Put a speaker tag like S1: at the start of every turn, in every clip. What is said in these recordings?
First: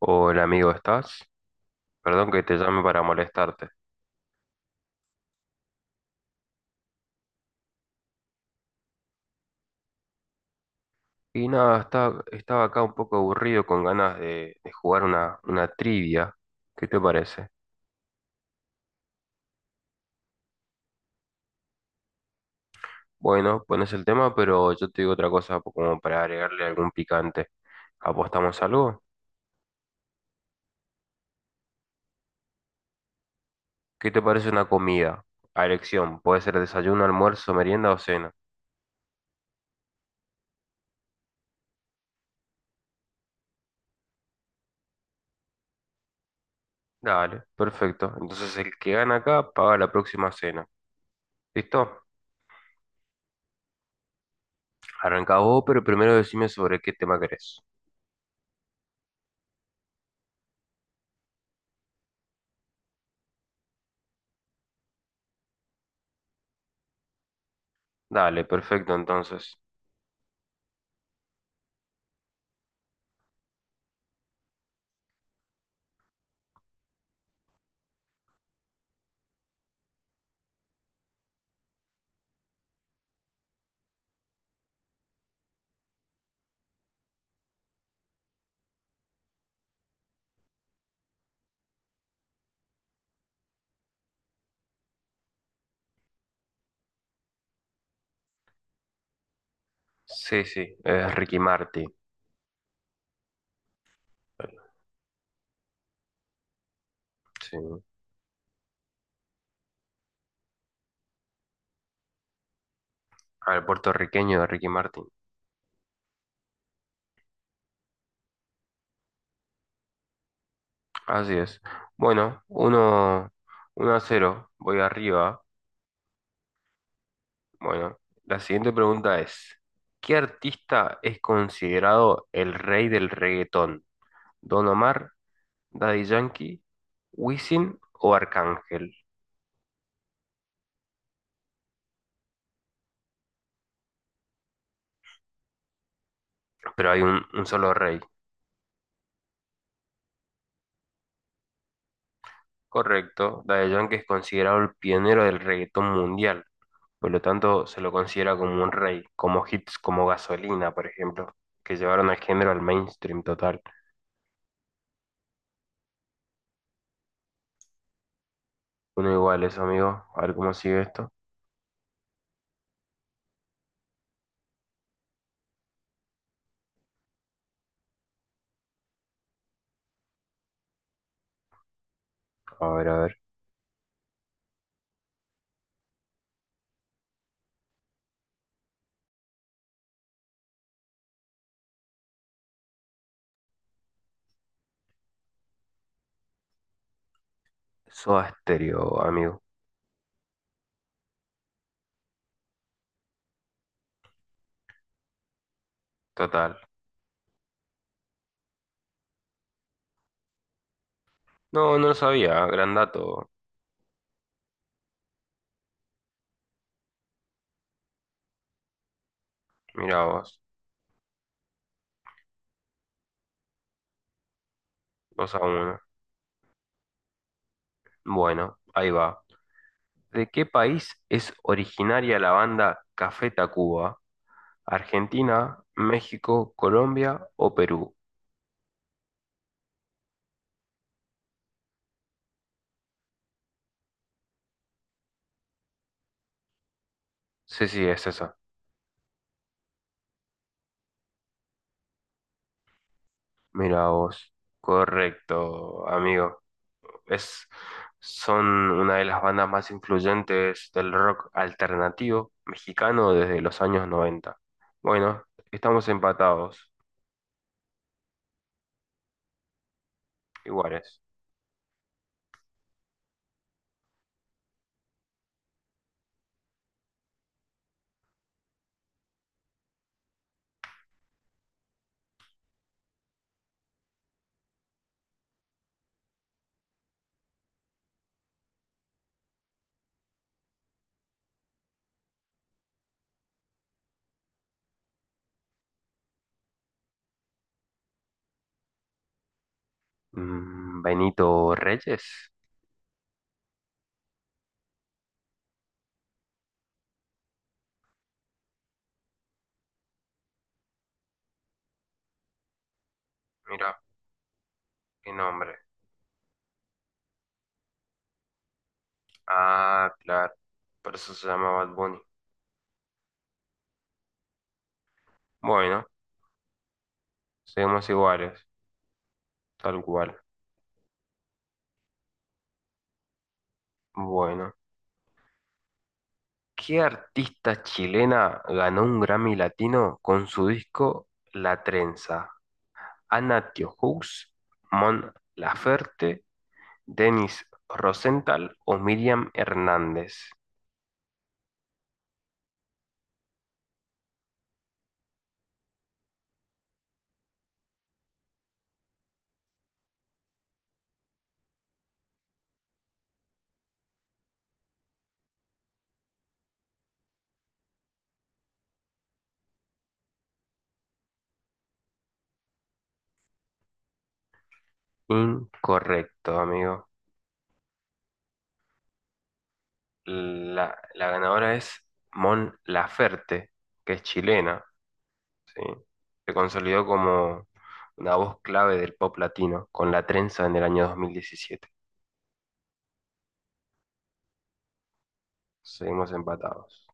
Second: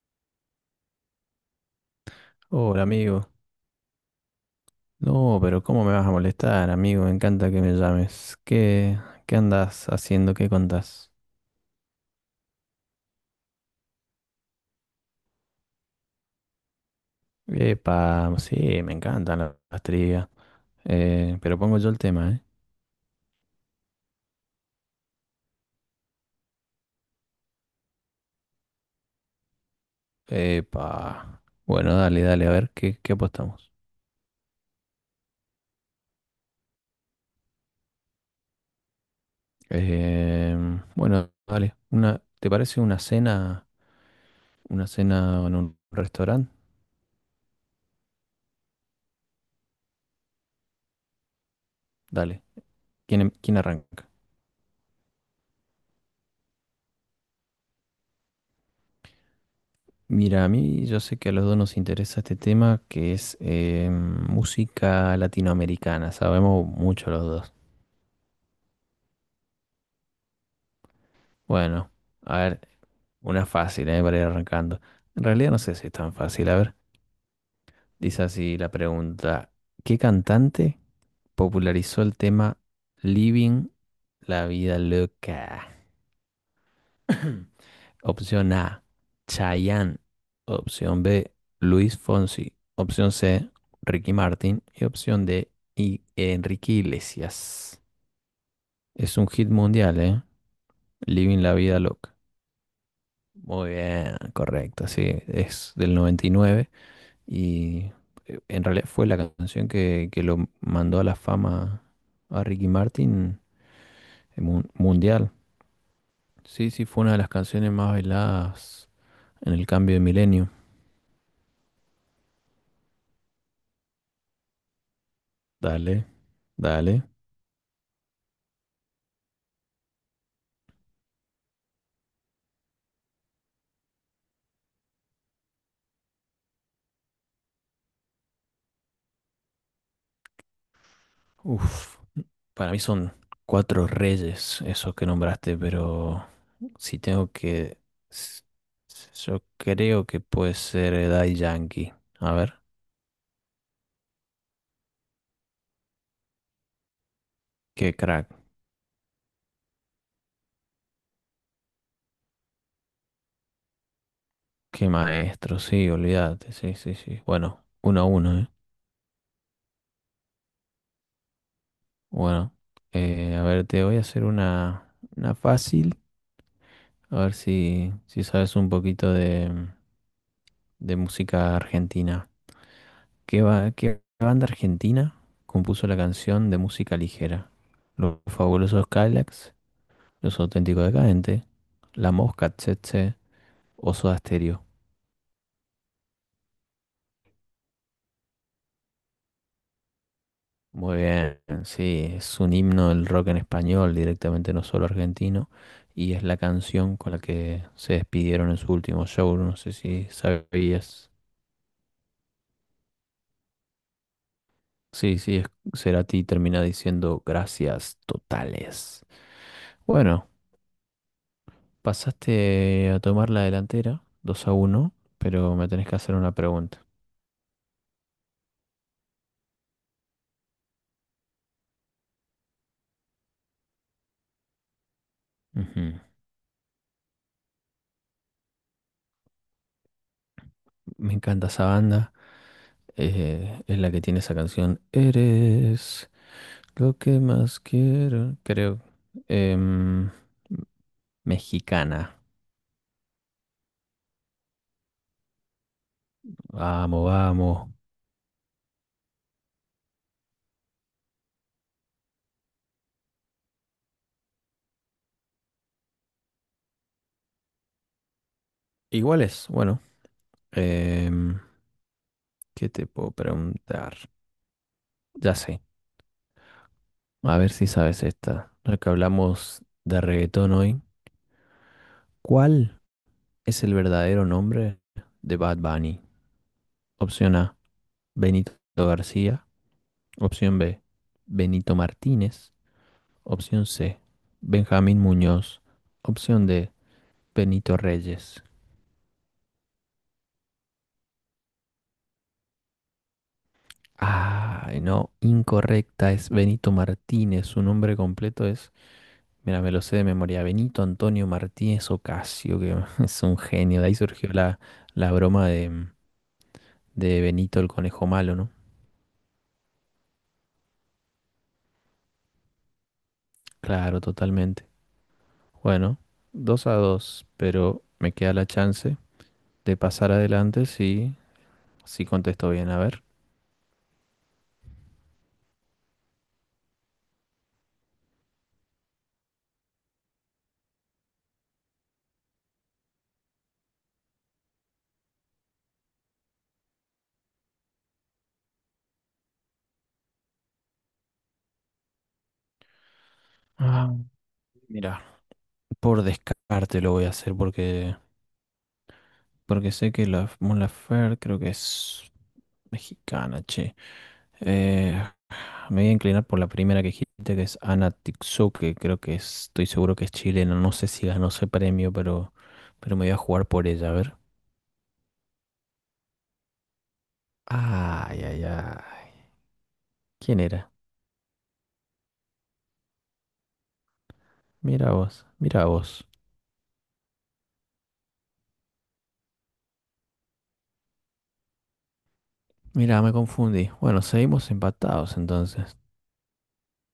S1: Hola amigo, ¿estás? Perdón que te llame
S2: Hola
S1: para
S2: amigo,
S1: molestarte.
S2: no, pero ¿cómo me vas a molestar, amigo? Me encanta que me llames. ¿Qué andas haciendo? ¿Qué contás?
S1: Y nada, estaba acá un poco aburrido con ganas de jugar una trivia. ¿Qué te parece?
S2: Epa, sí, me encantan las trivias. Pero pongo yo el tema, ¿eh?
S1: Bueno, pones el tema, pero yo te digo otra cosa como para agregarle algún picante. ¿Apostamos algo?
S2: Epa. Bueno, dale, dale, a ver, ¿qué apostamos?
S1: ¿Qué te parece una comida? A elección, puede ser desayuno, almuerzo, merienda o cena.
S2: Bueno, dale. Una, ¿te parece una cena en un restaurante?
S1: Dale, perfecto. Entonces el que gana acá paga la próxima cena. ¿Listo?
S2: Dale. ¿Quién arranca?
S1: Arrancá vos, pero primero decime sobre qué tema querés.
S2: Mira, a mí yo sé que a los dos nos interesa este tema que es música latinoamericana. Sabemos mucho los dos.
S1: Dale, perfecto entonces.
S2: Bueno, a ver, una fácil, para ir arrancando. En realidad no sé si es tan fácil. A ver, dice así la pregunta. ¿Qué cantante popularizó el tema Living la vida loca? Opción A, Chayanne. Opción B, Luis Fonsi. Opción C, Ricky Martin. Y opción D, Enrique Iglesias. Es un hit mundial, ¿eh?
S1: Sí, sí, es Ricky
S2: Living la vida
S1: Martin.
S2: loca. Muy bien, correcto. Sí, es del 99
S1: Sí,
S2: y nueve y en realidad fue la canción que lo mandó a la fama a Ricky Martin
S1: al puertorriqueño de Ricky Martin.
S2: mundial. Sí, sí, fue una de las canciones más bailadas en el cambio de milenio.
S1: Así es. Bueno, uno, uno a cero, voy arriba.
S2: Dale, dale.
S1: Bueno, la siguiente pregunta es, ¿qué artista es considerado el rey del reggaetón? ¿Don Omar, Daddy Yankee, Wisin o Arcángel?
S2: Uf, para mí son cuatro reyes esos que nombraste, pero
S1: Pero
S2: si
S1: hay un,
S2: tengo
S1: un solo
S2: que...
S1: rey.
S2: s- Yo creo que puede ser Daddy Yankee. A ver,
S1: Correcto, Daddy Yankee es considerado el pionero del reggaetón mundial. Por lo tanto, se lo
S2: qué crack,
S1: considera como un rey, como hits como Gasolina, por ejemplo, que llevaron al género al mainstream total.
S2: qué maestro, sí, olvídate, sí, sí, sí. Bueno, uno a uno, ¿eh?
S1: Uno igual eso, amigo. A ver cómo sigue esto.
S2: Bueno, a ver, te voy a hacer una fácil, a ver si sabes un poquito de música argentina.
S1: A ver, a ver.
S2: ¿Qué banda argentina compuso la canción de música ligera? Los fabulosos Cadillacs, Los auténticos decadentes, La Mosca, Tsetse, o Soda Stereo.
S1: Soda Stereo, amigo.
S2: Muy bien, sí, es un himno del rock en español, directamente no solo argentino, y es la
S1: Total.
S2: canción con la que se despidieron en su último show, no sé si sabías.
S1: No, no lo sabía. Gran dato.
S2: Sí, sí, Cerati termina diciendo gracias totales.
S1: Mirá
S2: Bueno.
S1: vos.
S2: Pasaste a tomar la delantera, 2 a uno,
S1: 2 a
S2: pero me
S1: 1.
S2: tenés que hacer una pregunta.
S1: Bueno, ahí va. ¿De qué país es originaria la banda Café Tacuba? ¿Argentina,
S2: Ujú.
S1: México, Colombia o Perú?
S2: Me encanta esa banda. Es la que tiene esa canción. Eres lo que más
S1: Sí, sí, es esa.
S2: quiero, creo. Em, Mexicana.
S1: Mira vos. Correcto, amigo.
S2: Vamos,
S1: Es,
S2: vamos.
S1: son una de las bandas más influyentes del rock alternativo mexicano desde los años noventa. Bueno, estamos empatados,
S2: Igual es, bueno.
S1: iguales.
S2: em, ¿Qué te puedo preguntar? Ya sé. A ver si sabes esta. Ya que hablamos de reggaetón hoy. ¿Cuál es el verdadero nombre de Bad Bunny? Opción A, Benito García. Opción B, Benito Martínez. Opción C, Benjamín Muñoz. Opción D, Benito Reyes.
S1: Mm, Benito Reyes,
S2: Ay, no, incorrecta, es Benito Martínez. Su nombre completo es, mira, me lo sé de memoria, Benito Antonio Martínez Ocasio, que es un
S1: mira,
S2: genio. De ahí surgió la
S1: qué
S2: broma
S1: nombre.
S2: de Benito el Conejo Malo, ¿no?
S1: Ah, claro, por eso se llama Bad Bunny.
S2: Claro, totalmente.
S1: Bueno,
S2: Bueno, 2 a 2, pero
S1: seguimos
S2: me queda
S1: iguales,
S2: la chance de
S1: tal
S2: pasar
S1: cual.
S2: adelante si contesto bien. A ver.
S1: Bueno, ¿qué artista chilena ganó un Grammy Latino con su disco La Trenza? Anna Diohous, Mon Laferte, Denis Rosenthal o Miriam Hernández.
S2: Ah, mira, por descarte lo voy a hacer porque sé que la Mon Laferte creo que es mexicana, che. Eh, Me voy a inclinar por la primera que dijiste, que es Ana Tixou, que creo que estoy seguro que es chilena. No sé si ganó ese premio, pero me voy a jugar por ella, a ver.
S1: Incorrecto, amigo.
S2: Ay, ay, ay. ¿Quién era?
S1: La ganadora es Mon Laferte, que es chilena,
S2: Mira vos,
S1: ¿sí?
S2: mira vos.
S1: Se consolidó como una voz clave del pop latino con La Trenza en el año 2017.
S2: Mira, me confundí. Bueno, seguimos empatados entonces.
S1: Seguimos empatados.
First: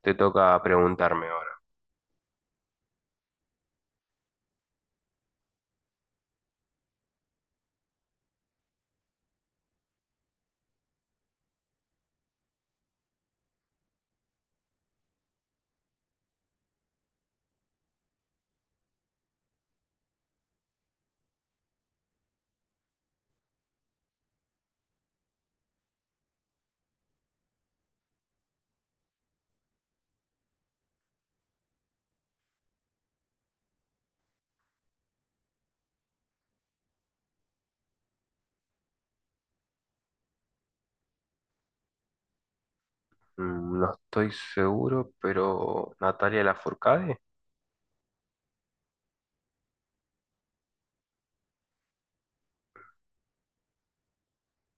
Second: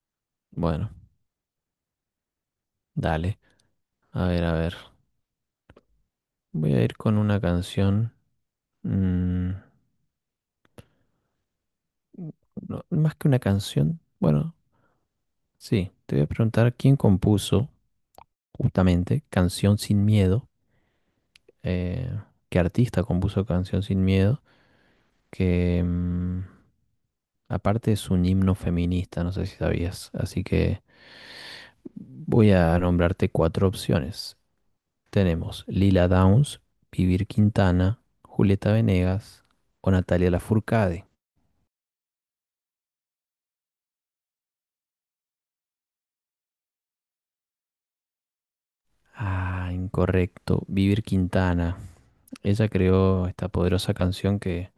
S1: Te toca
S2: Bueno,
S1: preguntarme ahora.
S2: dale. A ver, a ver. Voy a ir con una canción. mm, no, más que una canción. Bueno, sí. Te voy a preguntar quién compuso justamente Canción sin Miedo. eh, ¿Qué artista compuso Canción sin Miedo? Que aparte es un himno feminista, no sé si sabías. Así que voy a nombrarte cuatro opciones. Tenemos Lila Downs, Vivir Quintana, Julieta Venegas o Natalia Lafourcade.
S1: Mm, no estoy seguro, pero Natalia Lafourcade,
S2: Ah, incorrecto. Vivir Quintana. Ella creó esta poderosa canción que,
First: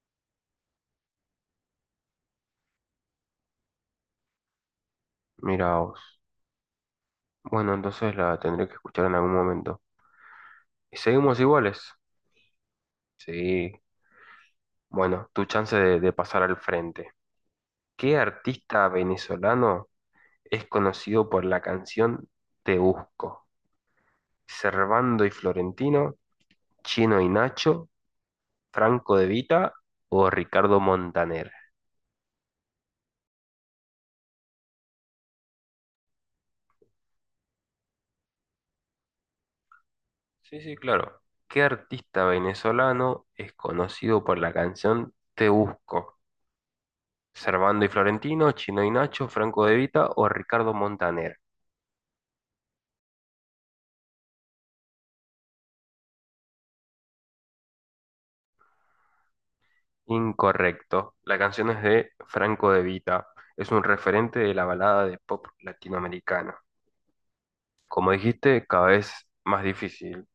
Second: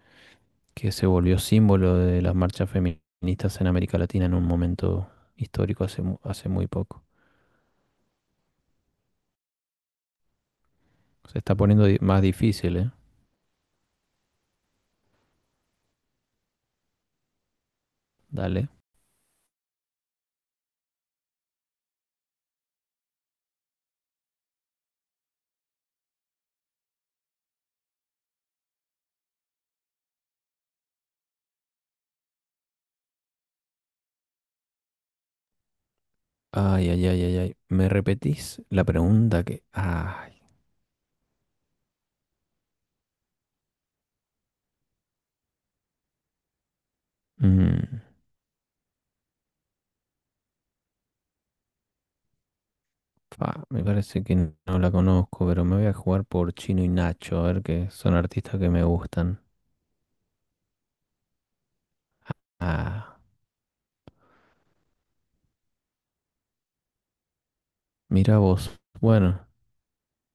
S2: que se volvió símbolo de las marchas feministas en América Latina en un momento
S1: mira
S2: histórico hace,
S1: vos.
S2: hace muy poco.
S1: Bueno, entonces la tendré que escuchar en algún momento. ¿Y
S2: Se
S1: seguimos
S2: está
S1: iguales?
S2: poniendo más difícil, ¿eh?
S1: Sí. Bueno, tu chance de pasar al frente. ¿Qué
S2: Dale.
S1: artista venezolano es conocido por la canción Te Busco? ¿Servando y Florentino, Chino y Nacho, Franco De Vita o Ricardo Montaner?
S2: Ay, ay, ay, ay, ay. ¿Me repetís la pregunta que...? Ay,
S1: Sí, sí, claro. ¿Qué artista venezolano es conocido por la canción Te Busco? ¿Servando y
S2: mm,
S1: Florentino, Chino y Nacho, Franco De Vita o Ricardo Montaner?
S2: fa, me parece que no la conozco, pero me voy a jugar por Chino y Nacho, a ver que son artistas que me gustan.
S1: Incorrecto. La canción es de Franco De
S2: Ah,
S1: Vita. Es un referente de la balada de pop latinoamericana. Como
S2: mira
S1: dijiste,
S2: vos.
S1: cada vez
S2: Bueno,
S1: más difícil,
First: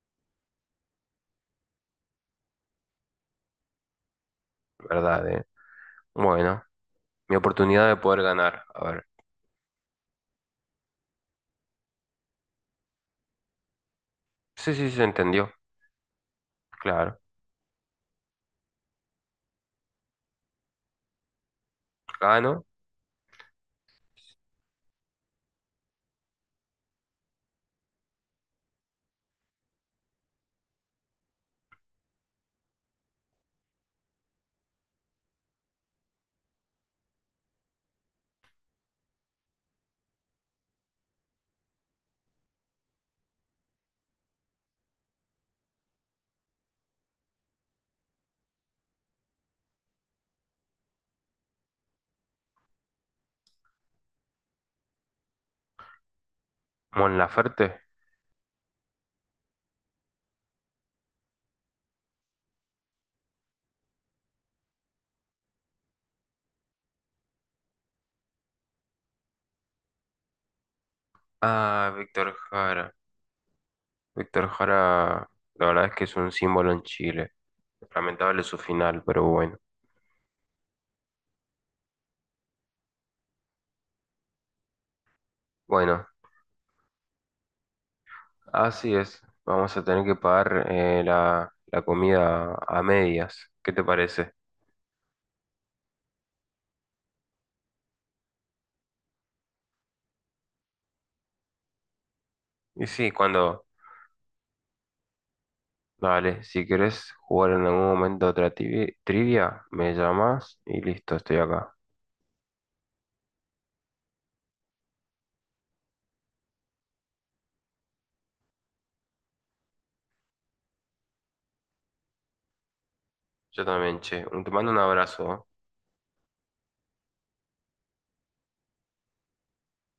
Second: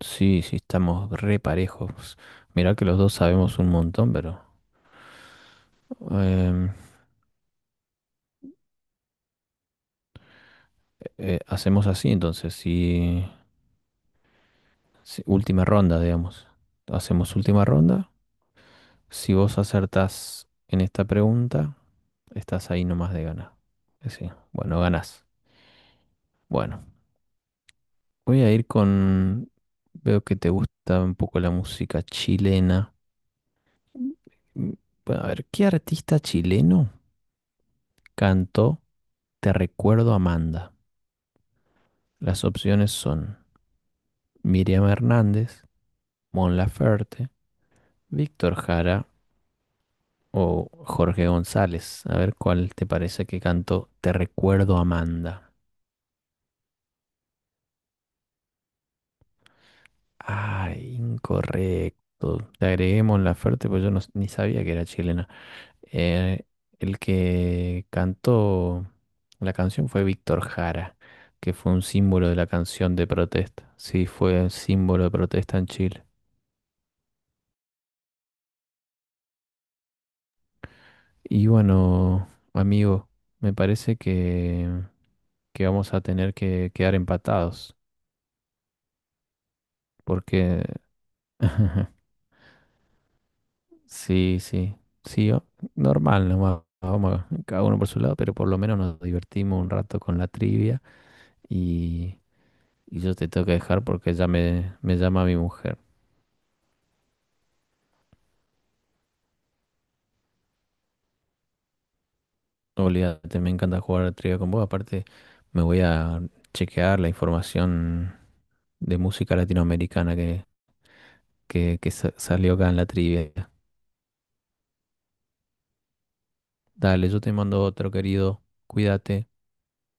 S2: sí, sí, estamos re parejos. Mirá que los dos sabemos un montón, pero
S1: ¿verdad? Bueno,
S2: em,
S1: mi oportunidad de poder ganar. A ver.
S2: hacemos así entonces,
S1: Sí, sí, se entendió.
S2: última ronda, digamos.
S1: Claro.
S2: Hacemos última ronda. Si vos acertás en esta pregunta,
S1: Gano.
S2: estás ahí nomás de ganar. Sí, bueno, ganás. Bueno, voy a ir con... Veo que te gusta un poco la música chilena. Mm, Bueno, a ver, ¿qué artista chileno cantó Te recuerdo Amanda? Las opciones son... Miriam Hernández, Mon Laferte, Víctor Jara o Jorge González. A ver cuál te parece que cantó. Te recuerdo, Amanda.
S1: Mon Laferte.
S2: Ay, incorrecto. Te agregué Mon Laferte, pues yo no, ni sabía que era chilena. Eh, el que cantó la canción fue Víctor Jara, que fue un
S1: Ah,
S2: símbolo
S1: Víctor
S2: de la
S1: Jara.
S2: canción de protesta. Sí, fue
S1: Víctor
S2: un símbolo de
S1: Jara,
S2: protesta
S1: la
S2: en
S1: verdad es
S2: Chile.
S1: que es un símbolo en Chile. Lamentable su final, pero bueno.
S2: Y bueno, amigo, me parece que vamos a
S1: Bueno,
S2: tener que quedar empatados,
S1: así es, vamos a tener que
S2: porque
S1: pagar la comida a medias. ¿Qué te parece?
S2: sí, sí, sí, normal nomás. Cada uno por su lado, pero por lo menos nos divertimos un rato con la trivia y,
S1: Y
S2: y
S1: sí,
S2: yo te tengo que
S1: cuando...
S2: dejar porque ya me llama mi mujer.
S1: Vale, si querés jugar en algún momento otra trivia, me llamas y listo, estoy acá.
S2: Olvídate, me encanta jugar a la trivia con vos. Aparte, me voy a chequear la información de música latinoamericana que salió acá en la trivia.
S1: Yo también, che. Te mando un abrazo. ¿Eh?
S2: Dale, yo te mando otro, querido. Cuídate.